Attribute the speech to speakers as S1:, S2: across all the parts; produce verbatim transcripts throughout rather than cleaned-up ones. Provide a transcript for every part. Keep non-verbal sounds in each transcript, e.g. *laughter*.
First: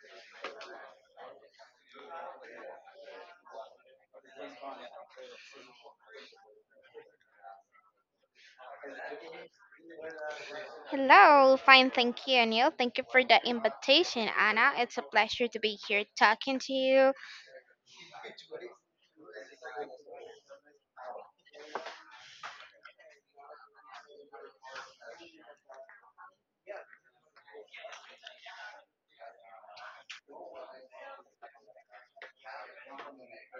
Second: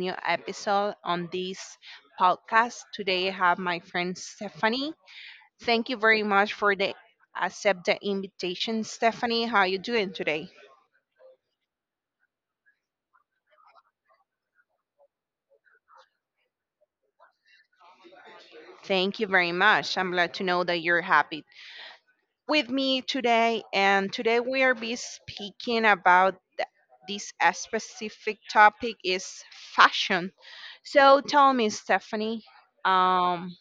S1: new episode on this podcast. Today I have my friend Stephanie. Thank you very much for the accept the invitation, Stephanie. How you doing today?
S2: Hello, fine, thank you, Neil. Thank you for the invitation, Anna. It's a pleasure to be here talking to you.
S1: Thank you very much. I'm glad to know that you're happy with me today. And today we are be speaking about th- this uh, specific topic is fashion. So tell me, Stephanie, um,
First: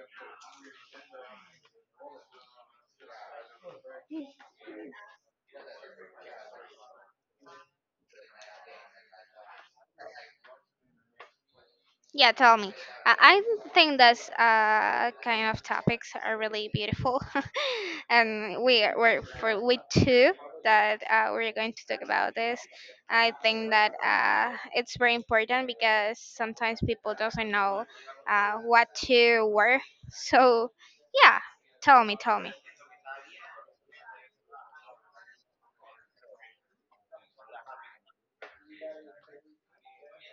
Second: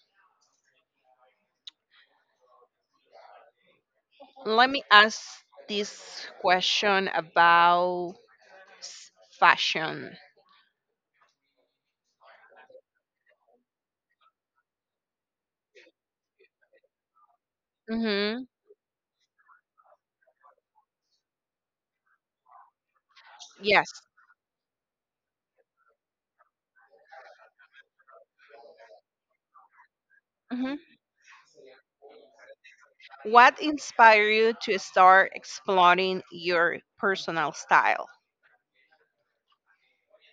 S1: let me ask this question about s- fashion.
S2: Yeah, tell me. I, I think that's uh, kind of topics are really beautiful, *laughs*
S1: Mm-hmm.
S2: and we are- we're for we two that uh, we're going to talk about this. I think
S1: Yes.
S2: that uh, it's very important because sometimes people doesn't know uh, what to wear. So,
S1: Mm-hmm.
S2: yeah, tell me, tell me.
S1: What inspired you to start exploring your personal style?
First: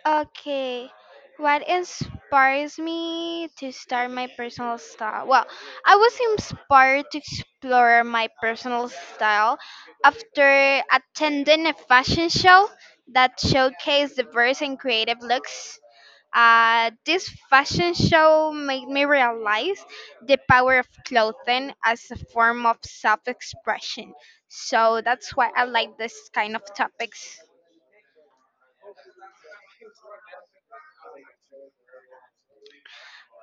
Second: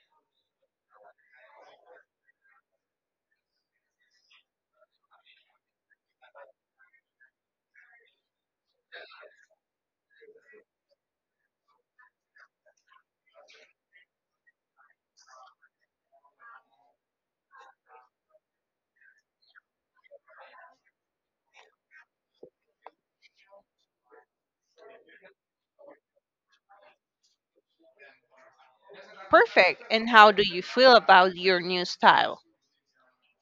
S2: Okay. What inspires me to start my personal style? Well, I was inspired to explore my personal style after attending a fashion show that showcased diverse and creative looks. Uh, this fashion show made me realize the power of clothing as a form of self expression. So that's why I like this kind of topics.
S1: Perfect. And how do you feel about your new style?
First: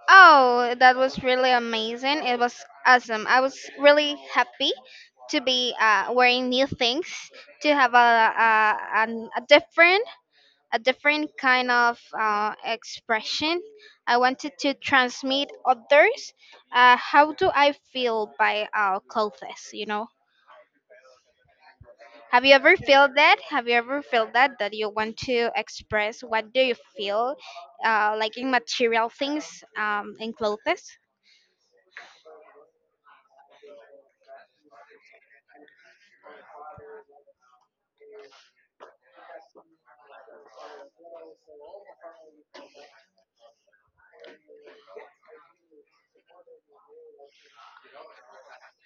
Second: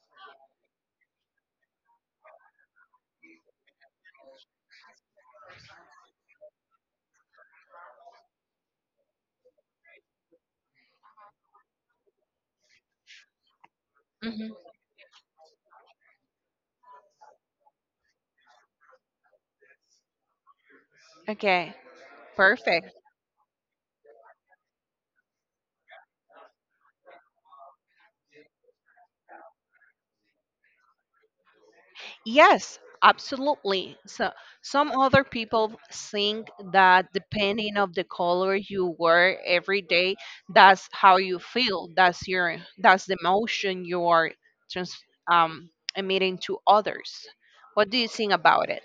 S2: Oh, that was really amazing. It was awesome. I was really happy to be uh, wearing new things, to have a a, an a different a different kind of uh, expression. I
S1: Mm-hmm.
S2: wanted to transmit others. Uh, how do I feel by uh, clothes? You know,
S1: Okay.
S2: have you ever
S1: Perfect.
S2: felt that? Have you ever felt that that you want to express what do you feel, uh, like in material things, um, in clothes?
S1: Yes, absolutely. So some other people think that depending of the color you wear every day, that's how you feel. That's your that's the emotion you are trans, um, emitting to others. What do you think about it?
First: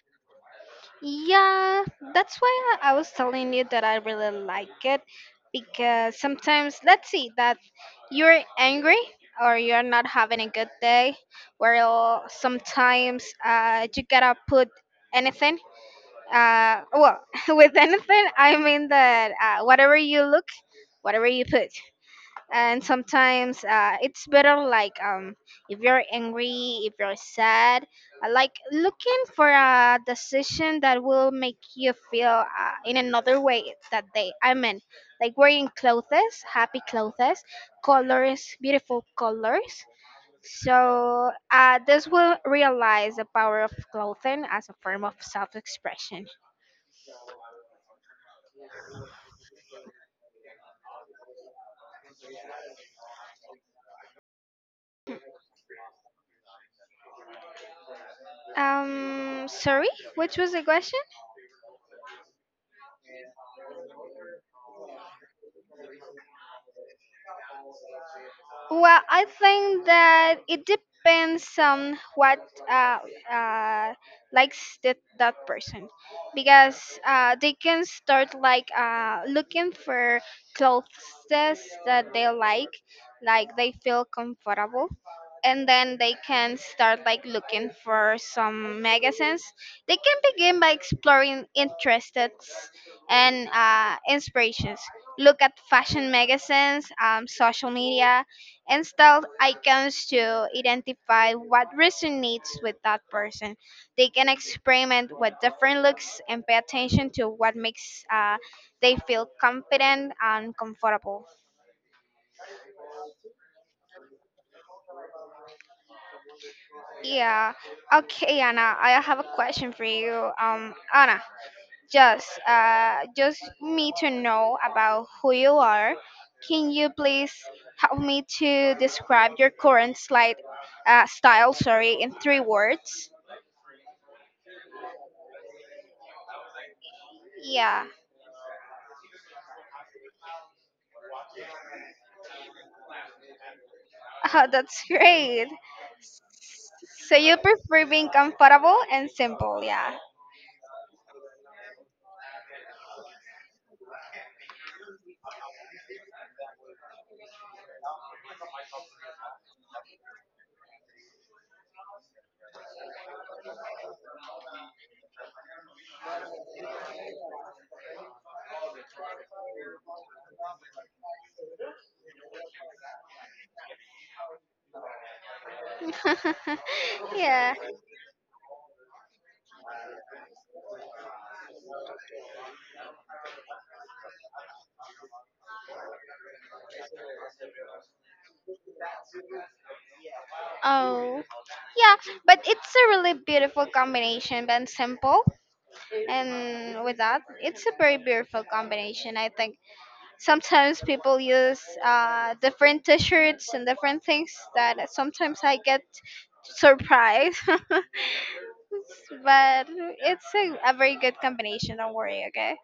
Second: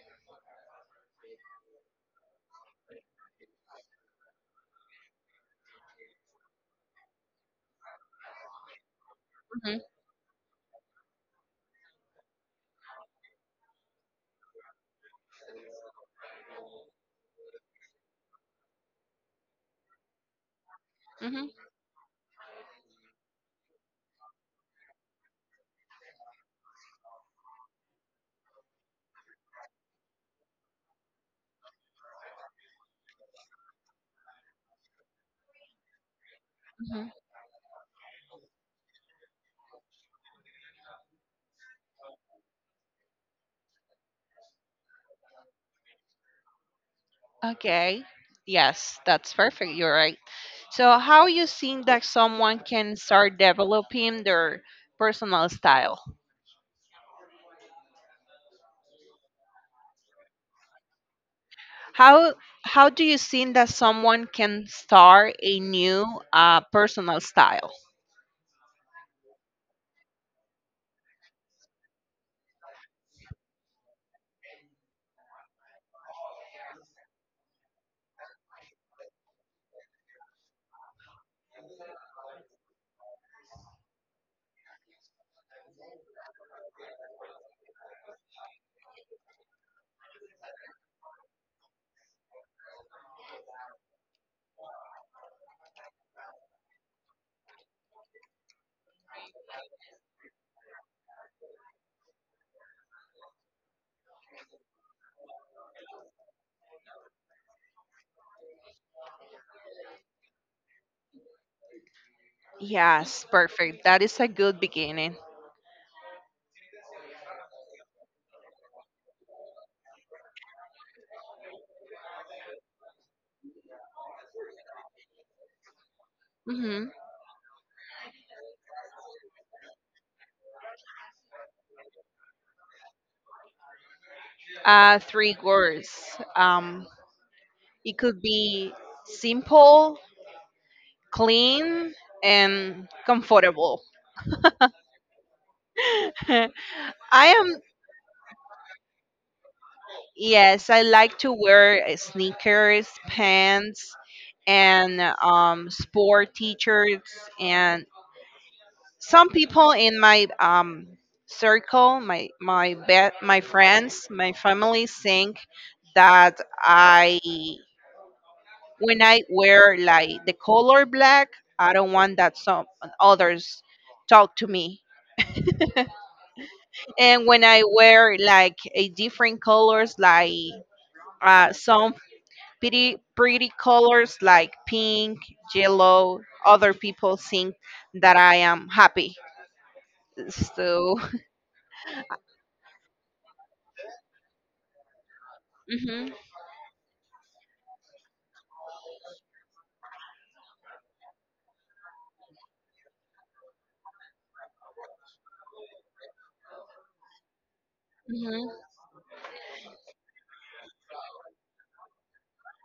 S2: Yeah, that's why I I was telling you that I really like it because sometimes let's see that you're angry or
S1: Hmm.
S2: you're not having a good day, where sometimes uh, you gotta put anything. Uh, well, *laughs* with anything I mean that uh, whatever you look, whatever you
S1: Hmm.
S2: put, and sometimes uh, it's better like um if you're angry, if you're sad, uh, like looking for a decision that will make you feel uh, in another way that day, I mean, like wearing clothes, happy
S1: Hmm.
S2: clothes, colors, beautiful colors. So uh, this will realize the power of clothing as a form of self-expression.
S1: Okay. Yes, that's perfect. You're right. So how you think that someone can start developing their personal style?
S2: um sorry, which was the question?
S1: How how do you think that someone can start a new uh, personal style?
S2: Well, I think that it depends on what uh, uh, likes that, that person, because uh, they can start like uh, looking for clothes that they like, like they feel comfortable, and then they can start like looking for some magazines. They can begin by exploring interests and uh, inspirations. Look at fashion magazines, um, social media, and style icons to identify what resonates with that person. They can experiment with different looks and pay attention to what makes uh, they feel confident and comfortable.
S1: Yes, perfect. That is a good beginning.
S2: Yeah. Okay, Anna, I have a question for you. Um, Anna, just uh, just me to know about who you are. Can
S1: Hmm.
S2: you please help me to describe your current slide uh, style? Sorry, in three words.
S1: Uh, three words. Um,
S2: Yeah.
S1: it could be simple, clean, and comfortable.
S2: Oh, that's great.
S1: *laughs* I
S2: So you
S1: am,
S2: prefer being comfortable and simple, yeah.
S1: yes, I like to wear uh, sneakers, pants, and um, sport t shirts, and some people in my um, circle, my my be- my friends, my family think that I when I wear like the color black, I don't want that some others talk to me.
S2: *laughs*
S1: And when
S2: Yeah.
S1: I wear like a different colors, like uh, some pretty pretty colors like pink, yellow, other people think that I am happy. So.
S2: Oh. Yeah, but it's a really beautiful combination, but simple.
S1: *laughs* Mhm.
S2: And with that, it's a very beautiful combination, I think. Sometimes people use uh, different t shirts and different things that sometimes I get surprised. *laughs* But
S1: Mhm.
S2: it's a, a very good combination, don't worry, okay?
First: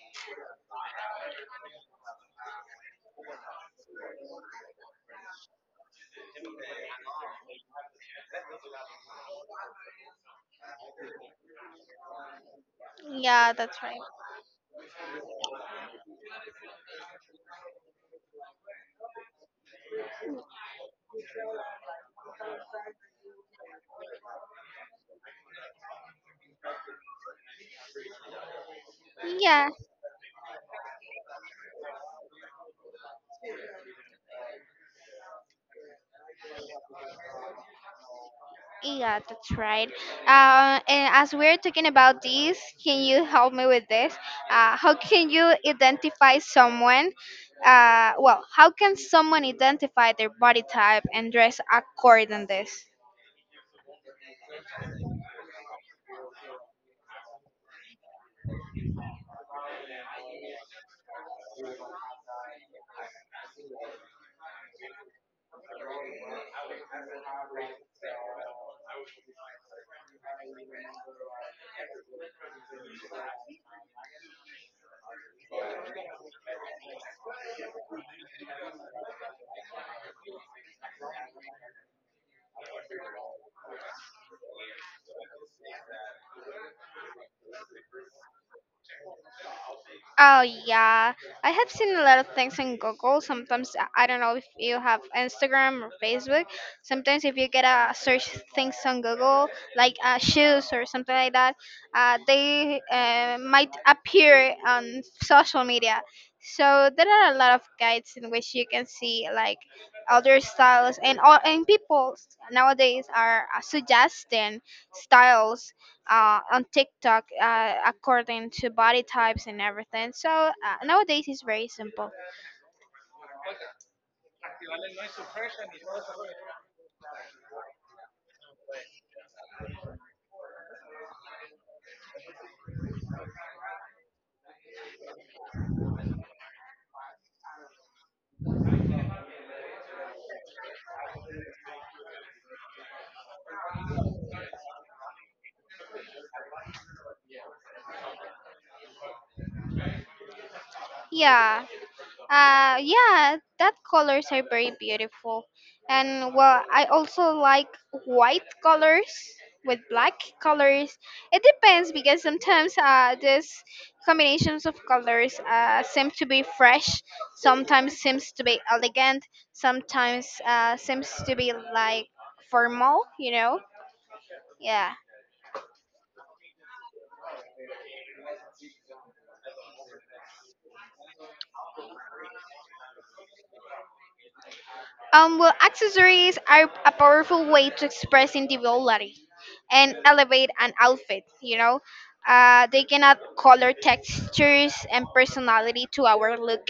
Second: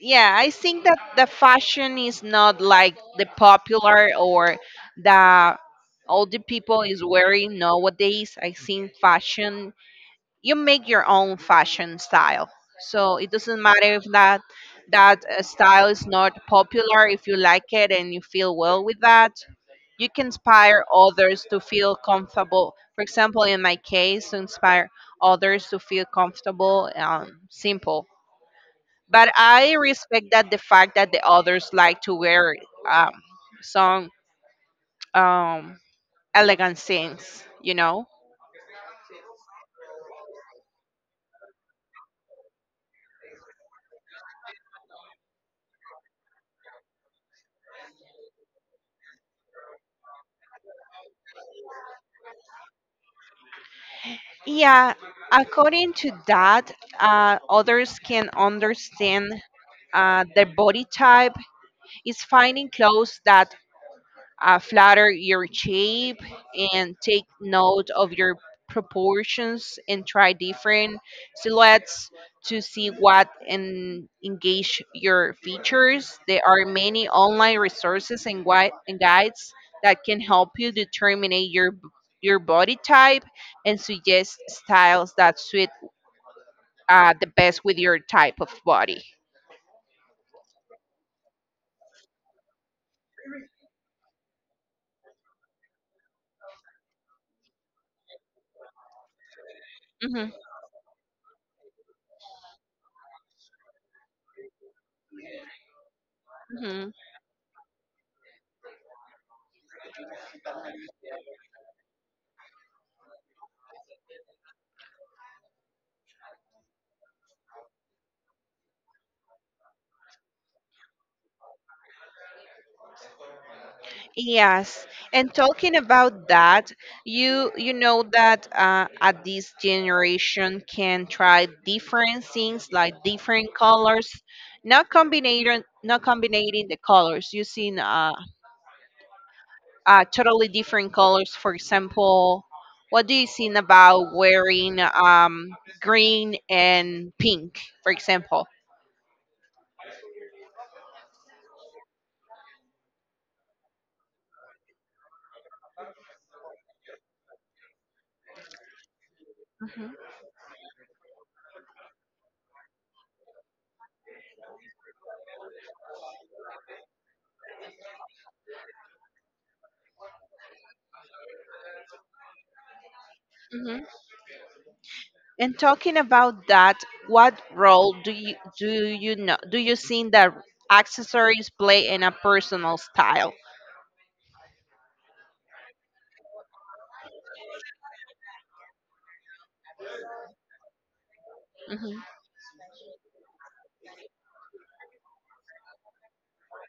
S1: Yeah, I think that the fashion is not like the popular or the all the people is wearing nowadays. I think fashion you make your own fashion style, so it
S2: Yeah,
S1: doesn't
S2: that's
S1: matter
S2: right.
S1: if that that uh, style is not popular. If you like it and you feel well with that, you can inspire others to feel comfortable. For example, in my case, to inspire others to feel comfortable, um, simple, but
S2: Yeah,
S1: I respect that the fact that the others like to wear, um, some um, elegant things, you know.
S2: yeah, that's right. Uh, and as we're talking about this, can you help me with this? Uh, how can you identify someone? Uh, well, how can someone identify their body type and dress according to this?
S1: Yeah, according to that, uh, others can understand uh, their body type is finding clothes that uh, flatter your shape and take note of your proportions and try different silhouettes to see what and engage your features. There are many online resources and, gui- and guides that can help you determine your b- your body type and suggest styles that suit uh, the best with your type of body.
S2: Oh yeah, I have seen a lot of things on Google. Sometimes I I don't know if you have Instagram or Facebook. Sometimes if you get a search things on Google, like uh, shoes or something like that, uh, they uh, might appear on social media.
S1: Hmm.
S2: So there are a lot of guides in which you can see like other styles and all, and people nowadays are uh, suggesting styles uh, on TikTok uh, according to body types and everything. So uh, nowadays it's very simple.
S1: Yes, and talking about that, you you know that uh, at this generation can try different things like different colors, not combining not combining the colors, using uh, uh totally different colors. For example, what do you think about wearing um green and pink, for example?
S2: Yeah, uh, yeah, that colors are very beautiful, and well, I also like white colors with black colors. It depends because sometimes uh, these combinations of colors uh, seem to be fresh. Sometimes seems to be elegant. Sometimes uh, seems to be like formal. You know?
S1: Hmm.
S2: Yeah.
S1: And talking about that, what role do you do you know do you think that accessories play in a personal style?
S2: Um, well, accessories are a powerful way to express individuality and elevate an outfit. You know,
S1: Mhm.
S2: uh, they can add color, textures, and personality to our look.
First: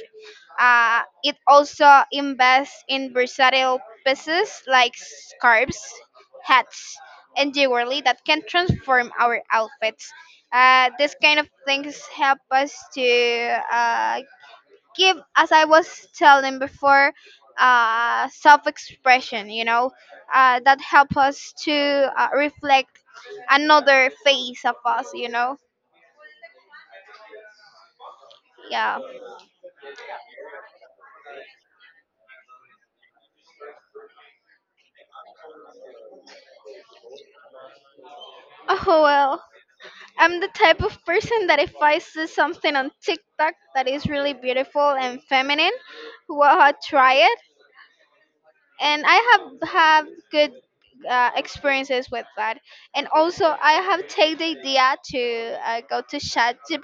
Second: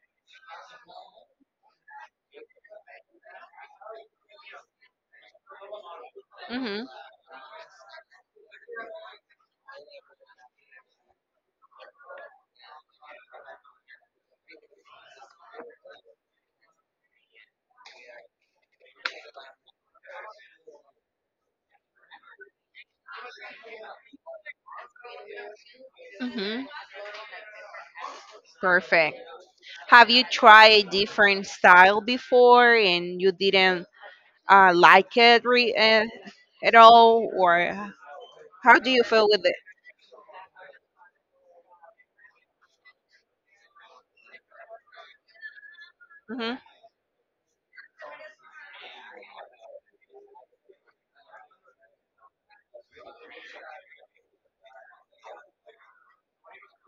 S2: Uh, it also invests in versatile pieces like scarves,
S1: Mhm.
S2: hats, and jewelry that can transform our outfits. Uh, this kind of things help us to uh, give, as I was telling before, uh self-expression, you know, uh that help us to uh, reflect another face of us, you know.
S1: Mhm.
S2: Yeah.
S1: Perfect. Have you tried a different style before and you didn't uh, like it re- uh, at all, or how do you
S2: Oh
S1: feel
S2: well,
S1: with it?
S2: I'm the type of person that if I see something on TikTok that is really beautiful and feminine,
S1: Mhm.
S2: well, I try it, and I have have good uh, experiences with that, and also I have take the idea to uh, go to chat the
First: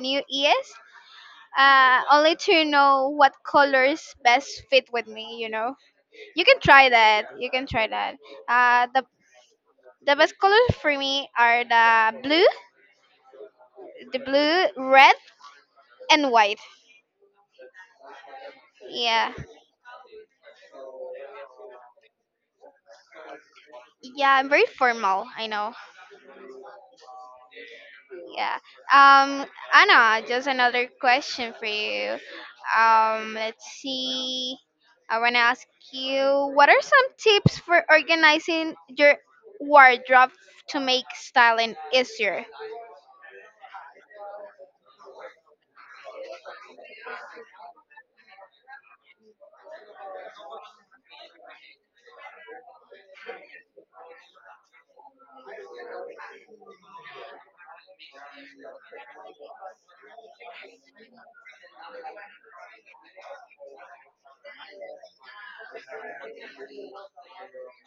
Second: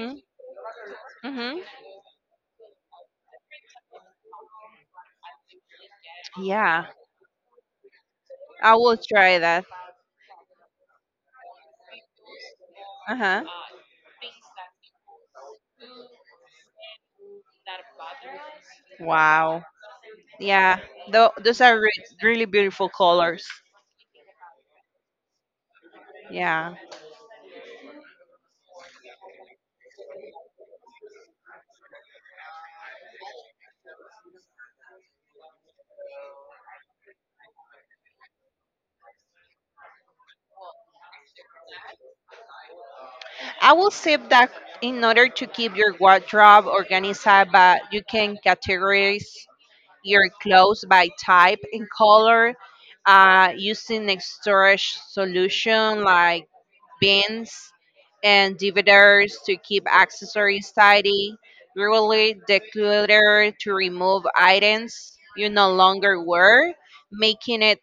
S2: new es,
S1: Mhm.
S2: uh, only to know what colors best fit with me. You know, you can try
S1: Yeah,
S2: that. You can try that.
S1: I
S2: Uh,
S1: will
S2: the
S1: try that.
S2: the best colors for me are the blue,
S1: Uh huh.
S2: the blue, red, and white. Yeah,
S1: Wow. Yeah, tho- those are re- really beautiful colors.
S2: yeah. I'm very formal. I know.
S1: Yeah.
S2: Yeah. Um, Anna, just another question for you. Um, let's see. I want to ask you, what are some tips for organizing your wardrobe to make styling easier?
S1: I will say that in order to keep your wardrobe organized, but you can categorize your clothes by type and color, uh, using a storage solution like bins and dividers to keep accessories tidy, really declutter to remove items you no longer wear, making it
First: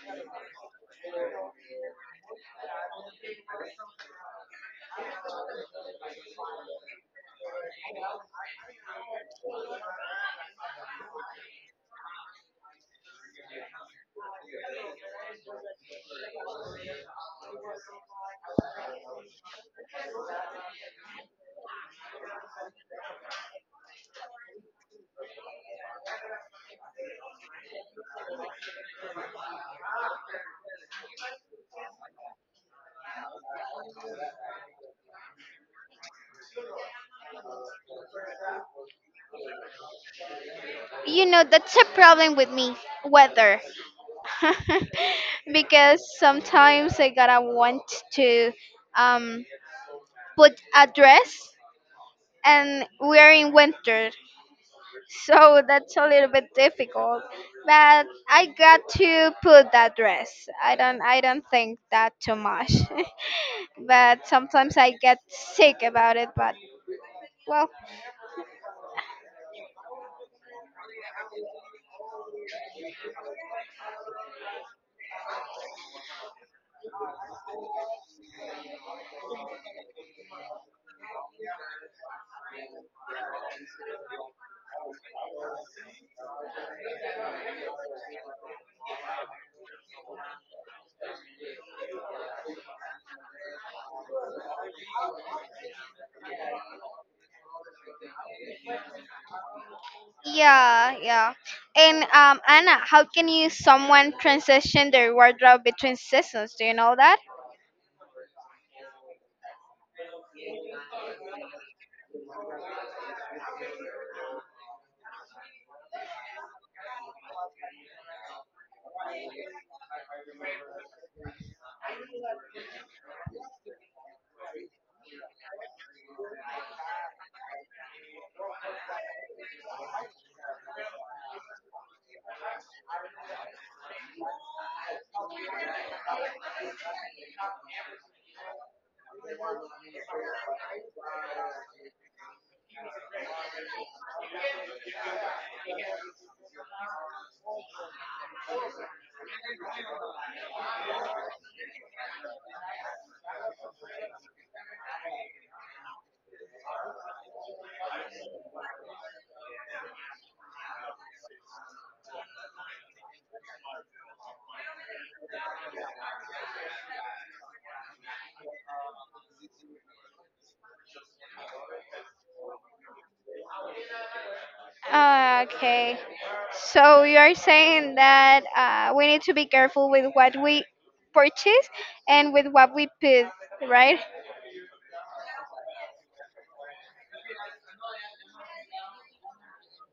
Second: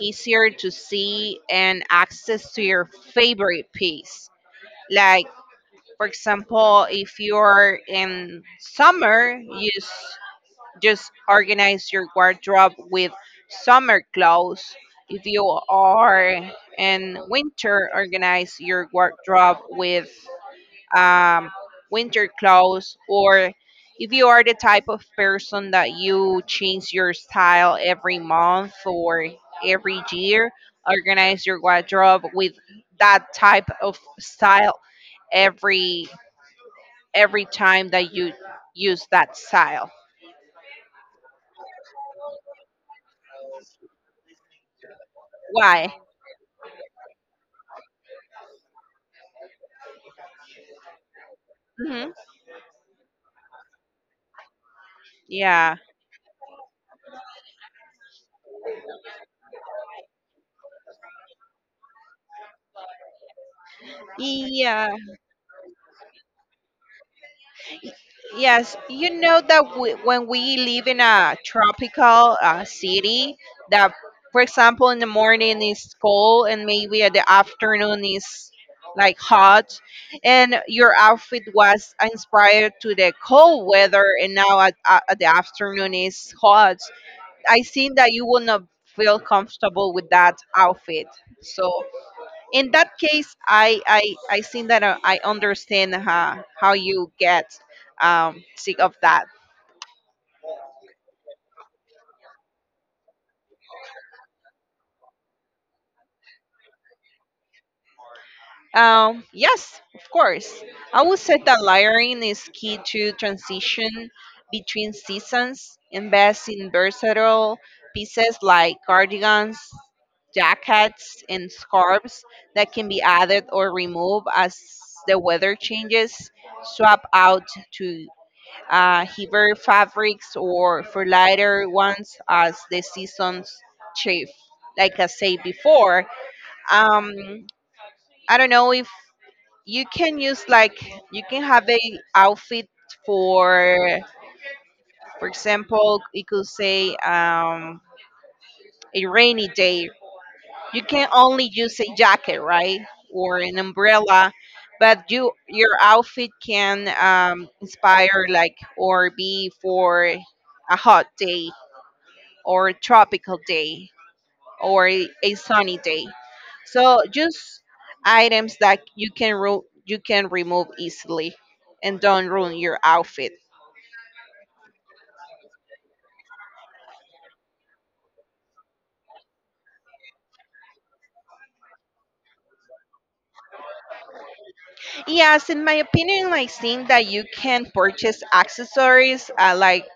S1: easier to see and access to your favorite piece, like, for example, if you're in summer, you s- just organize your wardrobe with summer clothes. If you are in winter, organize your wardrobe with um, winter clothes. Or if you are the type of person that you change your style every month or every year, organize your wardrobe with that type of style every every time that you use that style.
S2: You know, that's a problem with me, weather. *laughs*
S1: Why?
S2: Because sometimes I gotta want to, um, put a dress,
S1: Hmm.
S2: and we're in winter. So
S1: Yeah.
S2: that's a little bit difficult. But I got to put that dress. I don't I don't think that too much. *laughs* But sometimes I
S1: Yeah.
S2: get sick about it, but well,
S1: Yes. You know that we, when we live in a tropical uh, city, that, for example, in the morning is cold and maybe at the afternoon is like hot, and your outfit was inspired to the cold weather, and now at, at at the afternoon is hot. I think that you will not feel comfortable with that outfit. So in that case, i i i think that uh, I understand how how you get um sick of that.
S2: yeah, yeah. And um, Anna, how can you someone transition their wardrobe between seasons? Do you know
S1: Um yes, of course. I would say that layering is key to transition between seasons. Invest in versatile pieces like cardigans, jackets, and scarves that can be added or removed as the weather changes. Swap out to uh, Heber Fabrics or for lighter ones as the season's chief. Like I said before, um, I don't know if you can use like you can have a outfit for, for example, you could say, um, a rainy day. You can only use a jacket, right, or an umbrella. But you, your outfit can um, inspire like or be for a hot day or a tropical day or a, a sunny day. So just items that you can ru- you can remove easily and don't ruin your outfit.
S2: that? Okay. So you are saying that uh, we need to be careful with what we purchase and with what we put, right?
S1: Yes, in my opinion, I think that you can purchase accessories, uh, like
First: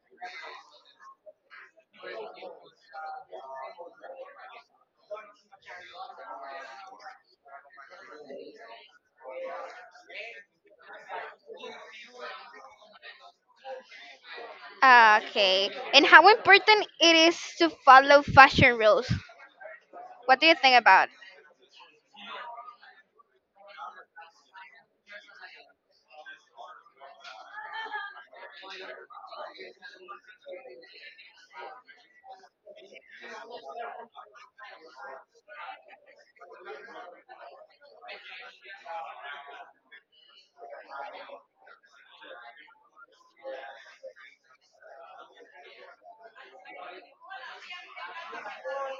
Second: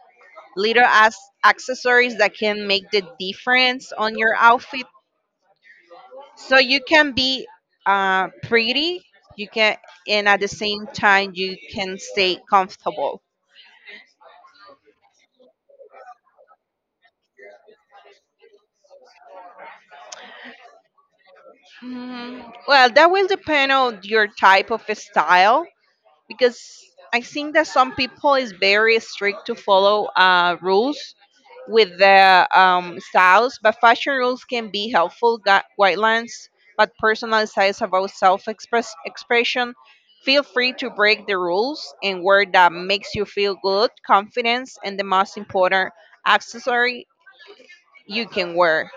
S1: little as accessories that can make the difference on your outfit. So you can be, uh, pretty, you can, and at the same time you can stay comfortable.
S2: Okay. And how important it is to follow fashion rules. What do you think about?
S1: Mm, well, that will depend on your type of style because I think that some people is very strict to follow uh, rules with their um, styles, but fashion rules can be helpful gui- guidelines, but personal styles about self-express expression. Feel free to break the rules and wear that makes you feel good, confidence, and the most important accessory you can wear.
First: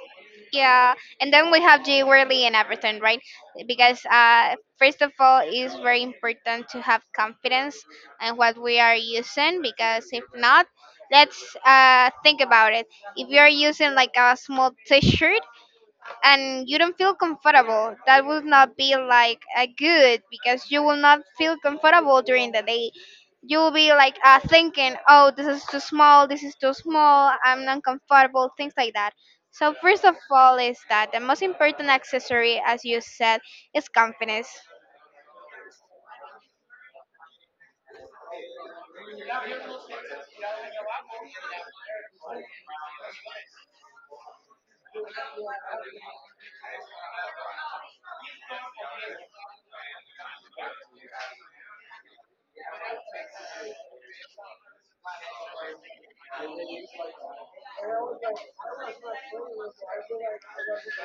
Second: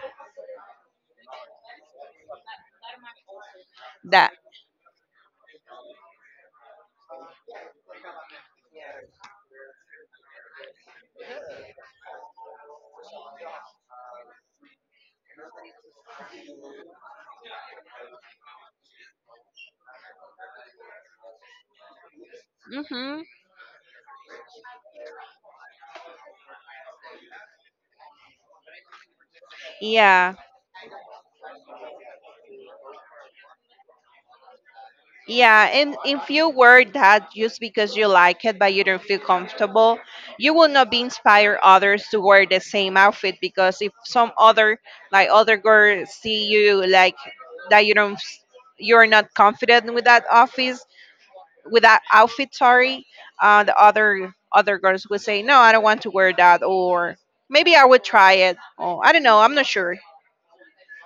S2: Yeah, and then we have Jay Worley and everything, right? Because
S1: That.
S2: uh, first of all, it's very important to have confidence in what we are using. Because if not, let's uh, think about it. If you are using like a small T-shirt, and you don't feel comfortable, that will not be like a good, because you will not feel comfortable during the day.
S1: Hmm.
S2: You will be like uh, thinking, oh, this is too small, this is too small, I'm not comfortable, things like that. So first of
S1: Yeah.
S2: all is that the most important accessory, as you said, is confidence.
S1: Yeah, and if you wear that just because you like it but you don't feel comfortable, you will not be inspire others to wear the same outfit, because if some other, like other girls see you like that you don't s- you're not confident with that office, with that outfit, sorry, uh, the other other girls would say, "No, I don't want to wear that, or maybe I would try it. Oh, I don't know, I'm not sure."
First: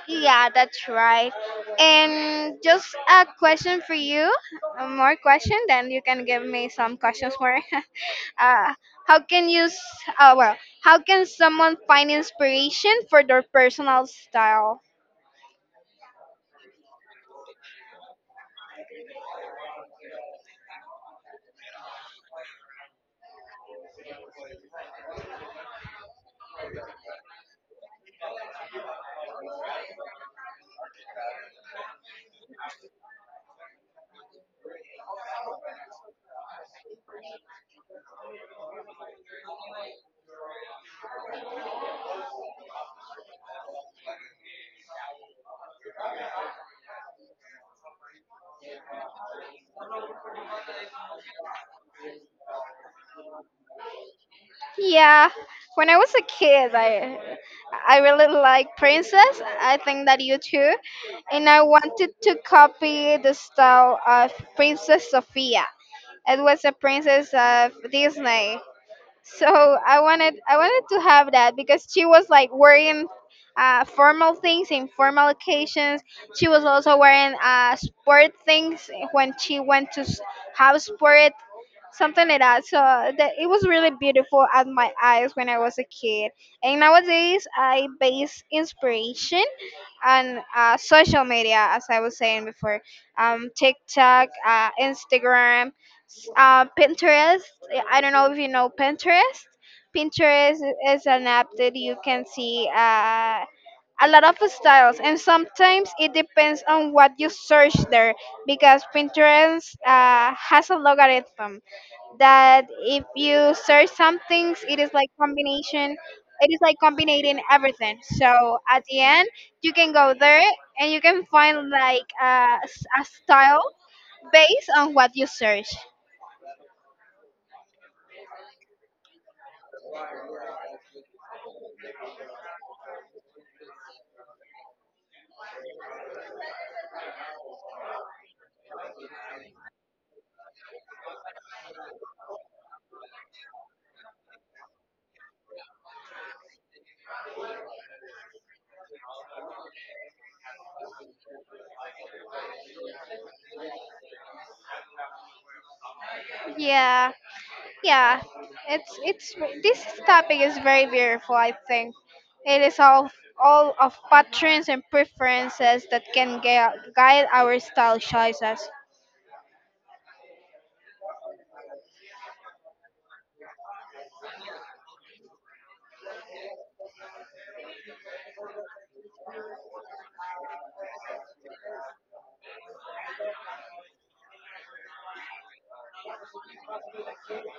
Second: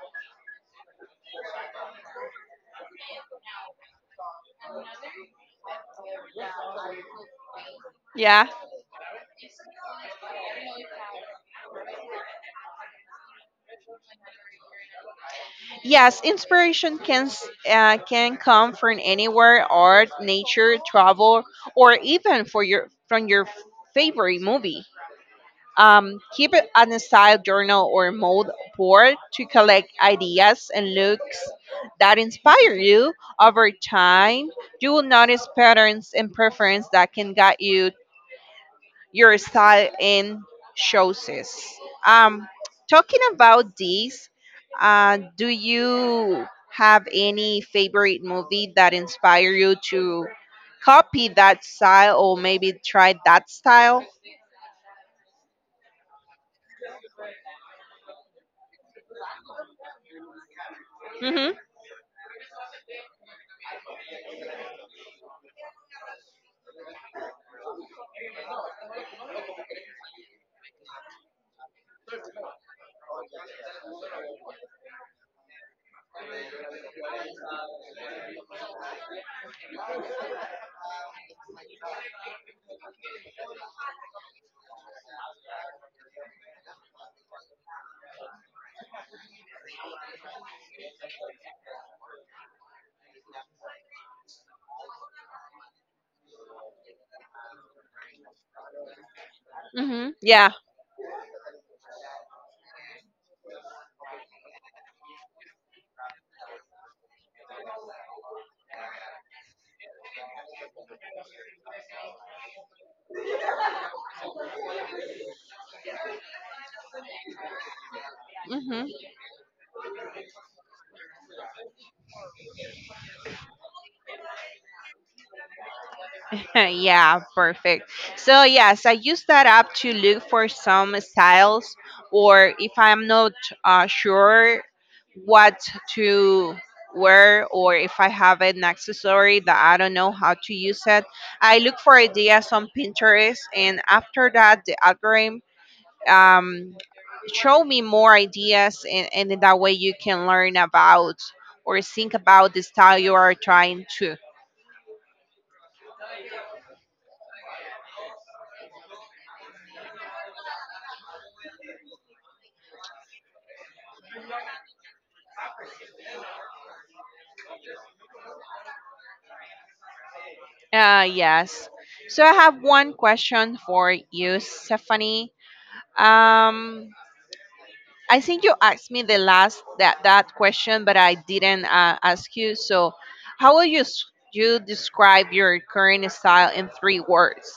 S2: Yeah, that's right. And just a question for you, a more question, then you can give me some questions more. *laughs*
S1: Yeah.
S2: uh, how can you, s- uh, well, how can someone find inspiration for their personal style?
S1: Yes, inspiration can s- uh, can come from anywhere: art, nature, travel, or even for your from your favorite movie. Um, keep it on a style journal or mold board to collect ideas and looks that inspire you over time. You will notice patterns and preference that can guide you your style and choices. Um, talking about this, uh, do you have any favorite movie that inspire you to copy that style or maybe try that style?
S2: Yeah, when I was a kid, I I really like Princess. I think that you too. And
S1: Mm-hmm.
S2: I wanted to copy the style of Princess Sophia. It was a princess of Disney. So I wanted I wanted to have that because she was like worrying uh, formal things in formal occasions. She was also wearing uh, sport things when she went to s- house sport, something like that. So that it was really beautiful at my eyes when I was a kid. And nowadays, I base inspiration on uh, social media, as I was saying before, um, TikTok, uh, Instagram, s- uh, Pinterest. I don't know if you know Pinterest.
S1: Mm-hmm. Yeah.
S2: Pinterest is an app that you can see. Uh, a lot of styles, and sometimes it depends on what you search there, because Pinterest uh, has a logarithm that if you search some things, it is like combination, it is like combining everything, so at the end you can go there and you can find like a, a style based on what you search.
S1: *laughs* Yeah, perfect. So yes, I use that app to look for some styles, or if I'm not, uh, sure what to wear, or if I have an accessory that I don't know how to use it, I look for ideas on Pinterest, and after that, the algorithm, um, show me more ideas, and, and in that way you can learn about or think about the style you are trying to.
S2: Yeah, yeah, it's it's ve- this topic is very beautiful, I think. It is all all of patterns and preferences that can gui- guide our style choices.
S1: Uh, yes. So I have one question for you, Stephanie. Um, I think you asked me the last that that question, but I didn't uh, ask you. So, how will you s- you describe your current style in three words?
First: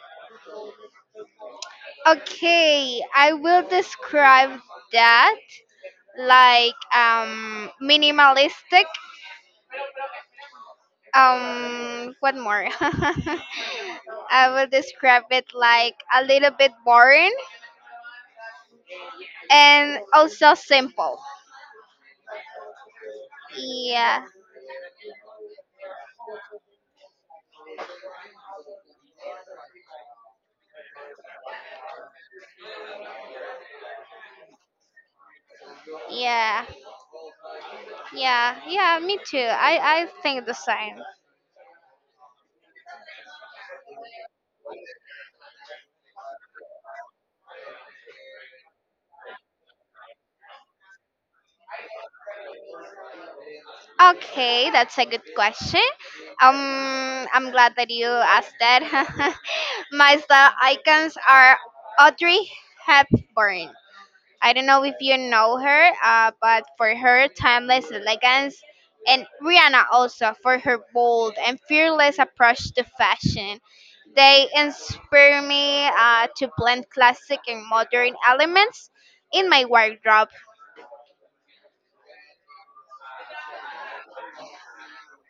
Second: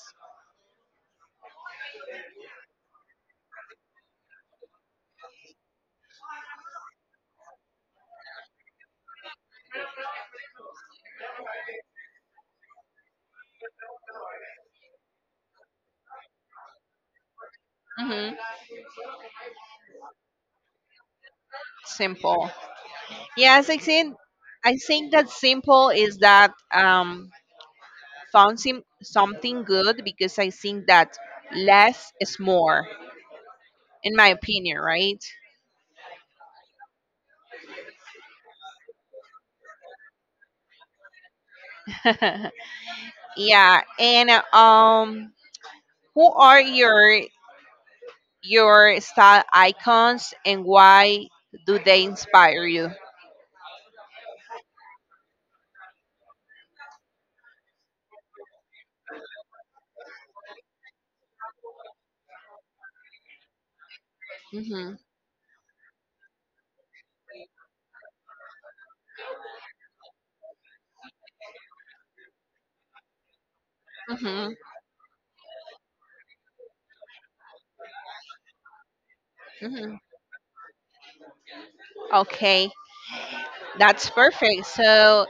S2: Okay, I will describe that like um minimalistic, um what more, *laughs* I will describe it like a little bit boring,
S1: Hmm.
S2: and also simple.
S1: Simple. Yes, I think
S2: Yeah,
S1: I think that simple is that um found sim- something good, because I think that less is more, in my opinion, right?
S2: yeah. Yeah, yeah, me too. I, I think the same.
S1: *laughs* Yeah, and um, who are your your style icons and why do they inspire you?
S2: Okay, that's a good question. Um, I'm glad that you asked that. *laughs* My style icons are Audrey Hepburn. I don't know if
S1: Mhm.
S2: you know her, uh, but for her timeless elegance, and Rihanna also for her bold and fearless approach to fashion. They
S1: Mhm.
S2: inspire me uh, to blend classic and modern elements in my
S1: Mhm.
S2: wardrobe.
S1: Okay, that's perfect. So,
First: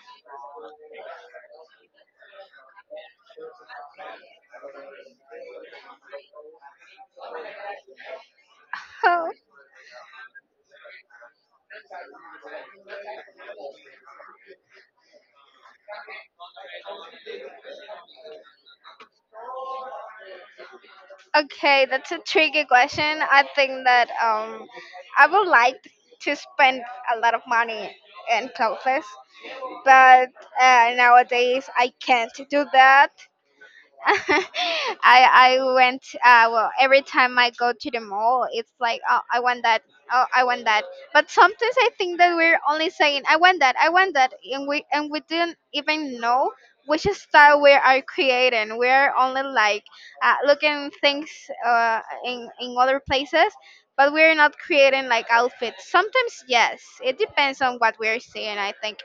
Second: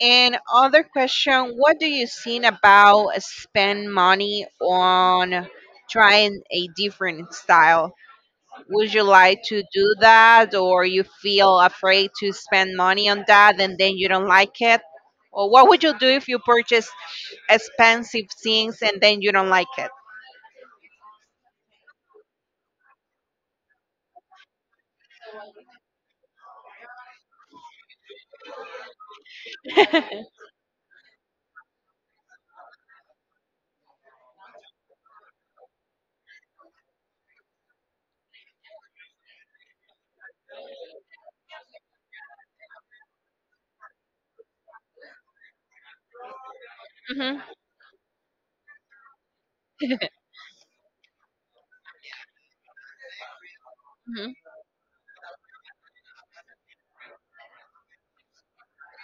S1: and other question, what do you think about spend money on trying a different style? Would you like
S2: *laughs*
S1: to do that, or you feel afraid to spend money on that and then you don't like it? Or what would you do if you purchase expensive things and then you don't like it?
S2: Okay, that's a tricky question. I think that um, I would like to spend a lot of money in clothes, but uh, nowadays I can't do that *laughs* I I went uh well, every time I go to the mall it's like, oh, I want that, oh, I want that. But sometimes I think that we're only saying I want that, I want that, and we and we didn't even know which
S1: Mhm.
S2: style we are creating. We're only like uh, looking things uh in in other places, but we're
S1: Mhm.
S2: not creating like outfits. Sometimes, yes, it depends on what we're seeing, I think.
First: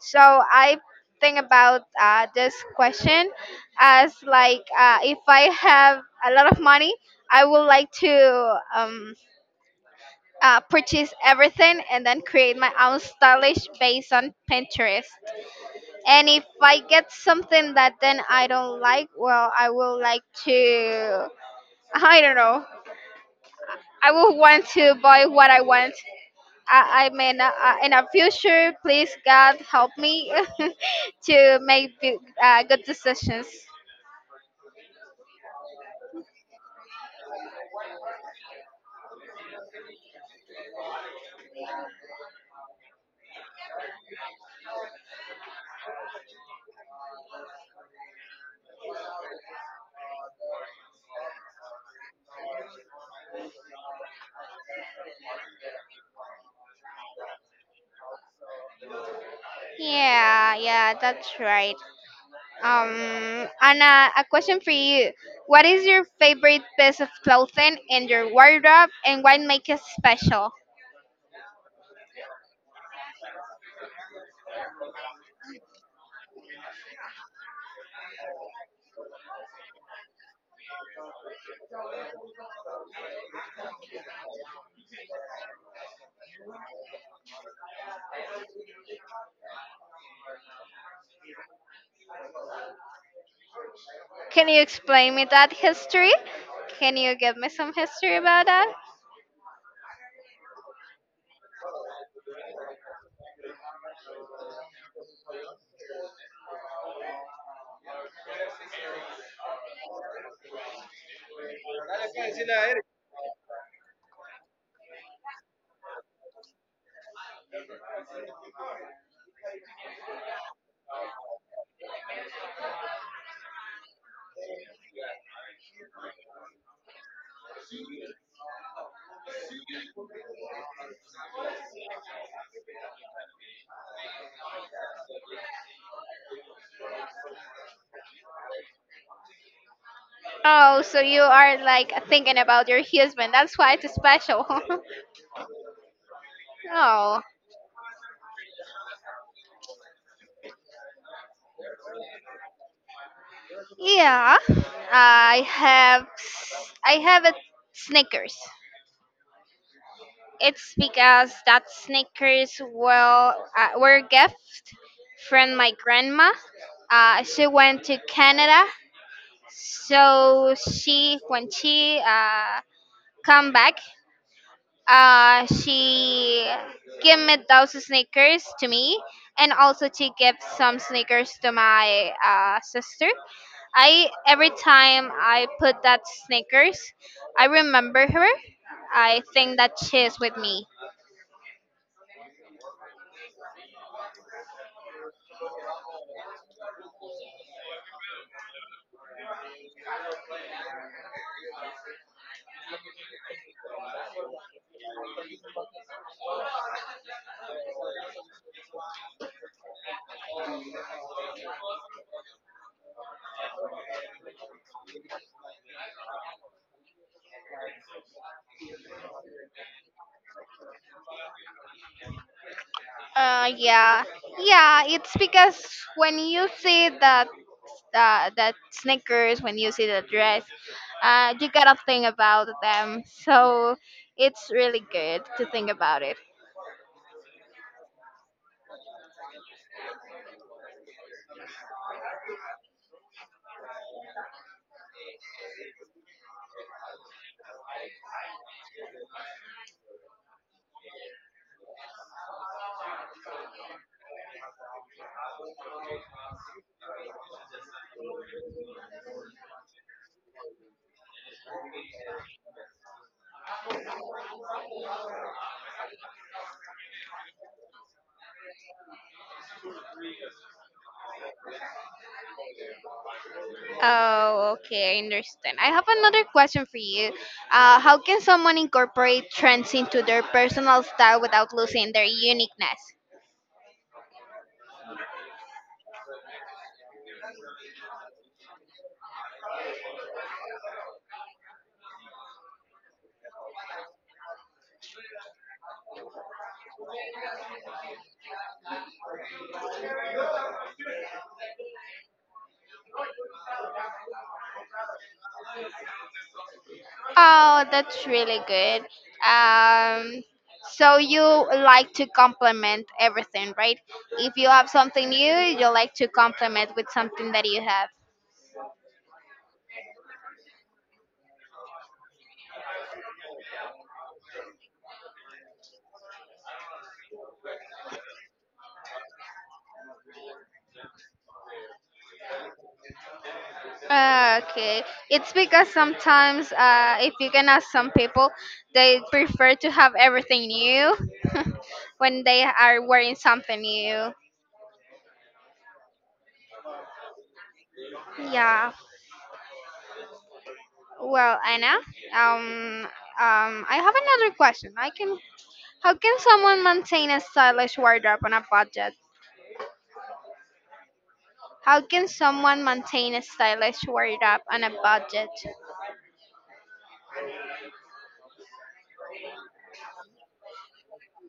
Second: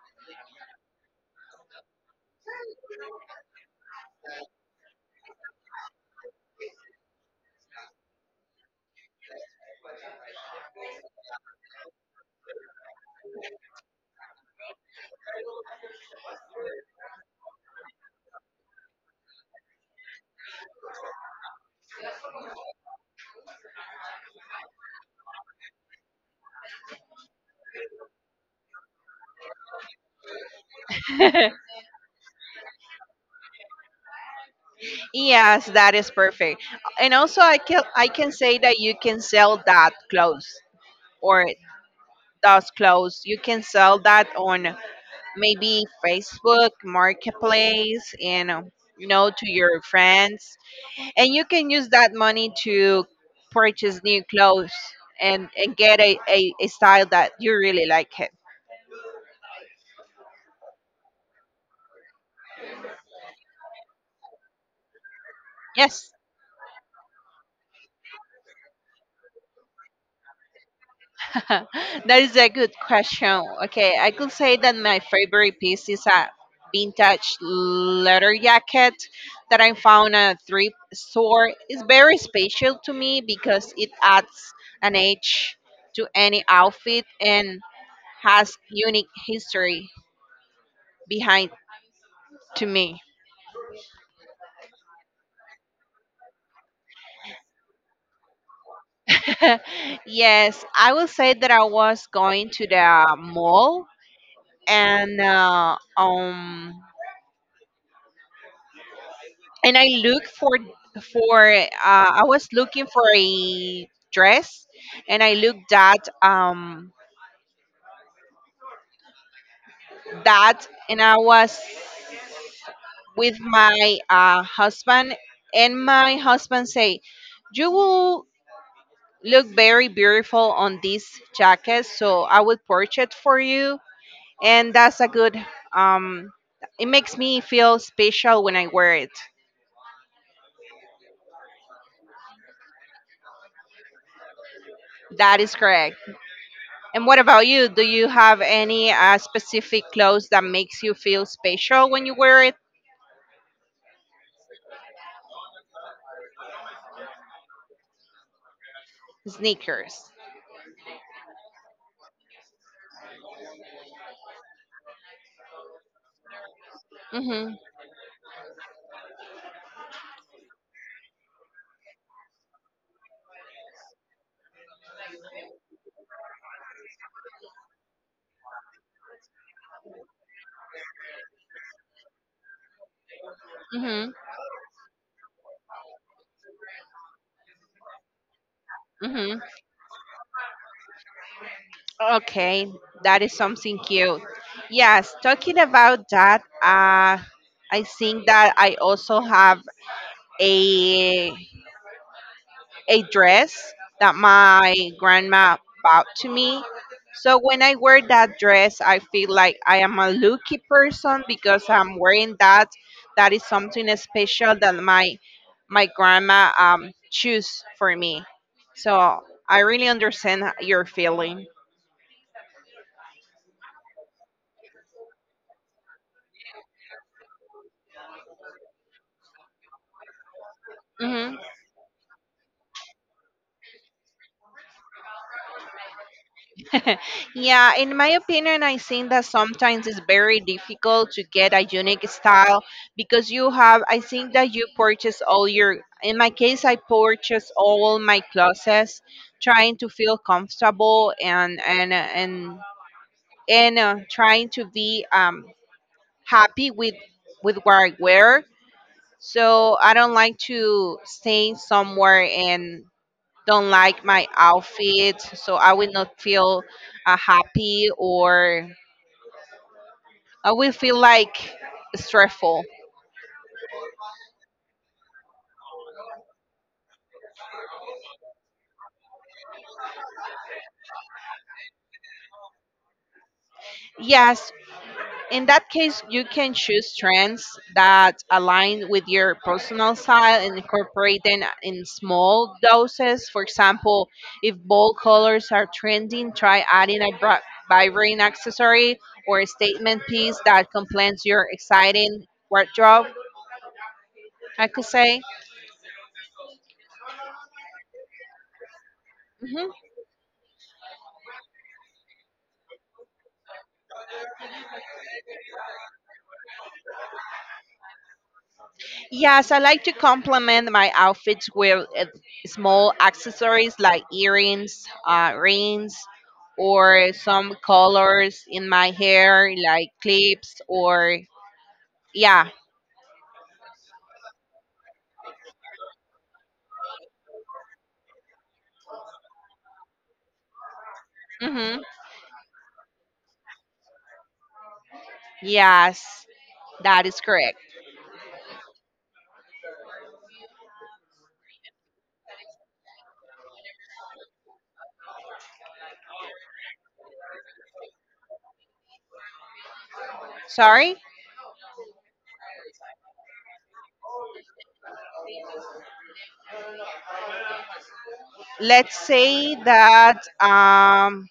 S2: So I think about uh, this question as like, uh, if I have a lot of money, I would like to um, uh, purchase everything and then create my own stylish based on Pinterest. And if I get something that then I don't like, well, I will like to, I don't know. I will want to buy what I want. I, I mean, uh, uh, in a future, please God help me *laughs* to
S1: *laughs*
S2: make big- uh, good decisions.
S1: Yes, that is perfect. And also I can I can say that you can sell that clothes or those clothes. You can sell that on maybe Facebook Marketplace and, um, you know to your friends, and you can use that money to purchase new clothes and and get a, a, a style that you really like it.
S2: Yeah, yeah, that's right. Um, Anna, a question for you. What is your
S1: Yes.
S2: favorite piece of clothing in your wardrobe, and what makes it special?
S1: *laughs* That is a good question. Okay, I could say that my favorite piece is a vintage leather jacket that I found at a thrift store. It's very special to me because it adds an edge to any outfit and has unique history behind to me.
S2: Can you explain me that history? Can you give me some history about that?
S1: *laughs* Yes, I will say that I was going to the mall and uh, um and I look for for uh, I was looking for a dress, and I looked at um that, and I was with my uh, husband, and my husband say, "You will look very beautiful on this jacket, so I will purchase it for you." And that's a good um. It makes me feel special when I wear it.
S2: Oh, so you are like thinking about your husband. That's why it's special. *laughs*
S1: That is correct. And what
S2: Oh,
S1: about you? Do you have any uh, specific clothes that makes you feel special when you wear it?
S2: yeah. I have, I have a Snickers.
S1: Sneakers.
S2: It's because that Snickers, well, uh, were a gift from my grandma. Uh, she
S1: Mhm.
S2: went to Canada, so she, when she uh, come back, uh, she gave me those Snickers to me, and also she gave some Snickers to my uh, sister. I,
S1: Mhm.
S2: every time I put that Snickers, I remember her. I
S1: Mhm.
S2: think that she is with me.
S1: Okay, that is something cute. Yes, talking about that, uh, I think that I also have a a dress that my grandma bought to me. So when I wear that dress, I feel like I am a lucky person because I'm wearing that. That is something special that my my grandma um choose for me. So I really understand your feeling.
S2: Uh, yeah, yeah. It's because when you see that uh, that sneakers, when you see the dress, uh,
S1: Mhm.
S2: you gotta think about them. So it's really good to think about it.
S1: *laughs* Yeah, in my opinion, I think that sometimes it's very difficult to get a unique style, because you have, I think that you purchase all your, in my case, I purchase all my clothes trying to feel comfortable and, and, and, and uh, trying to be um, happy with, with what I wear. So I don't like to stay somewhere and don't like my outfit, so I will not feel uh, happy or I will feel like stressful.
S2: Oh, okay, I understand. I have another question for you. Uh, how can someone incorporate trends into their personal style without losing their uniqueness?
S1: Yes, in that case, you can choose trends that align with your personal style and incorporate them in small doses. For example, if bold colors are trending, try adding a bra- vibrant accessory or a statement piece that complements your exciting wardrobe, I could say.
S2: Oh, that's really good.
S1: Mm-hmm.
S2: Um, so you like to complement everything, right? If you have something new, you like to complement with something that you have.
S1: Yes, I like to complement my outfits with uh, small accessories like earrings, uh, rings, or some colors in my hair, like clips, or yeah.
S2: Ah, okay, it's because sometimes uh, if you can ask some people, they prefer to have everything new *laughs*
S1: Hmm.
S2: when they are wearing something new.
S1: Yes, that is correct.
S2: Yeah. Well, Anna, um, um, I have another question. I can How can someone maintain a stylish wardrobe on a budget?
S1: Sorry?
S2: How can someone maintain a stylish wardrobe on a budget?
S1: Let's say that um,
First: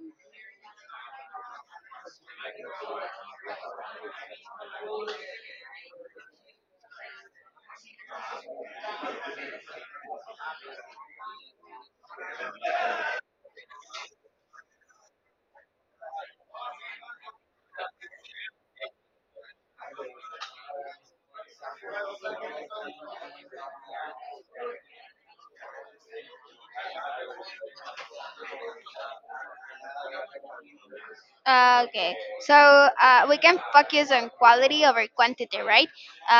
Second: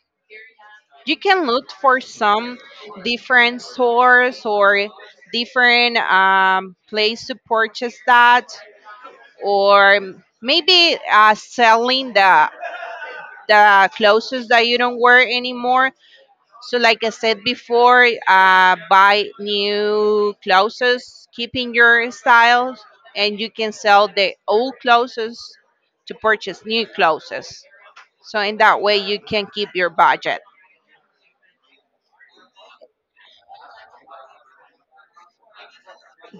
S1: you can look for some different stores or different um, place to purchase that, or maybe uh, selling the the clothes that you don't wear anymore. So, like I said before, uh, buy new clothes, keeping your style, and you can sell the old clothes to purchase new clothes. So, in that way, you can keep your budget.
S2: Uh, okay, so uh, we can focus on quality over quantity, right?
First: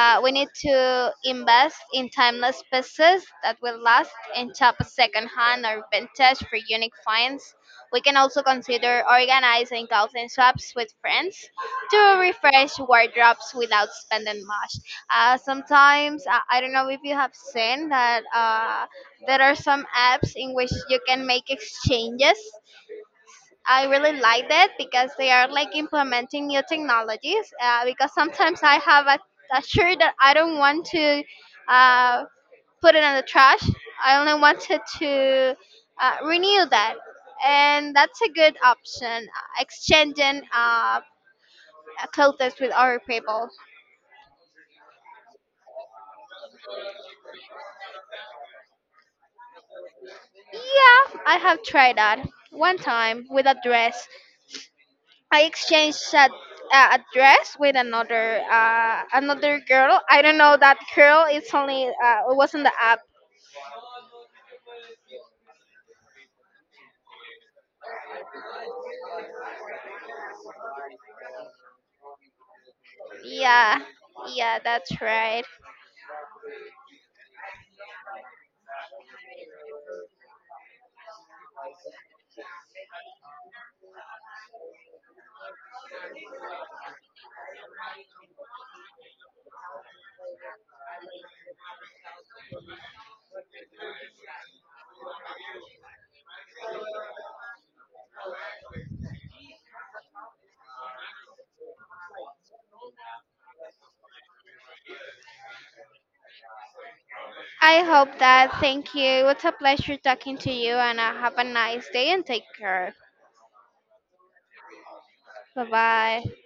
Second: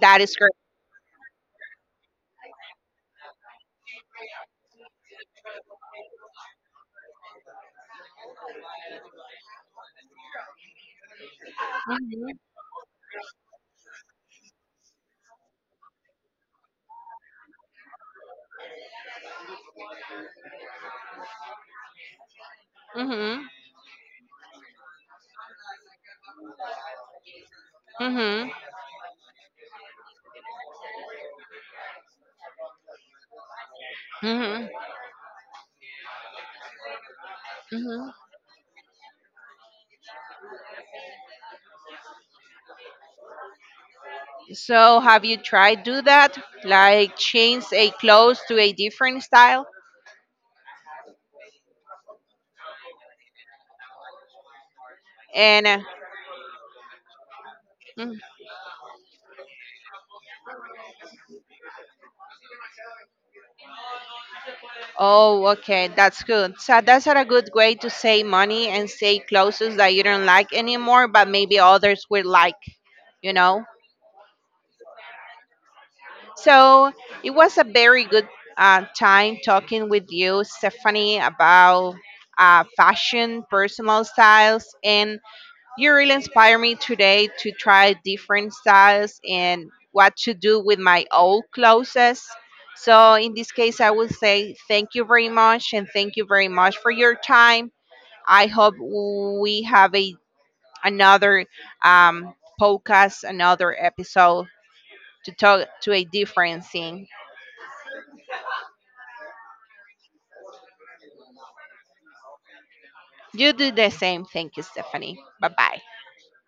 S1: That
S2: we
S1: is
S2: need
S1: correct.
S2: to invest in timeless pieces that will last, and shop secondhand or vintage for unique finds. We can also consider organizing clothing swaps with friends to
S1: Mhm,
S2: refresh wardrobes without spending much. Uh, sometimes, I I don't know if you have seen that, uh, there are some apps in which you can make exchanges.
S1: mhm,
S2: I really like that because they are like implementing new technologies. Uh, because
S1: mhm,
S2: sometimes I have a, a shirt that I don't want to uh, put it in the trash. I only
S1: mhm,
S2: wanted to uh, renew that, and
S1: mhm.
S2: that's a good option. Uh, exchanging uh, clothes with other people.
S1: So, have you tried do that? Like change a clothes to a different style?
S2: Yeah, I have tried that one time with a dress. I
S1: And uh,
S2: exchanged that uh, address with
S1: mm,
S2: another uh, another girl. I don't know that girl. It's only uh, it was in the app.
S1: oh, okay, that's good. So that's not a good way to save money and save clothes that you don't like anymore, but maybe others will like, you know.
S2: Yeah, yeah, that's right.
S1: So it was a very good uh, time talking with you, Stephanie, about uh, fashion, personal styles, and You really inspire me today to try different styles and what to do with my old clothes. So, in this case, I will say thank you very much and thank you very much for your time. I hope we have a another um, podcast, another episode to talk to a different thing.
S2: I hope that. Thank you. It's a pleasure talking to you, and uh, have a nice day and take care.
S1: You do the same. Thank you, Stephanie. Bye
S2: Bye
S1: bye.
S2: bye.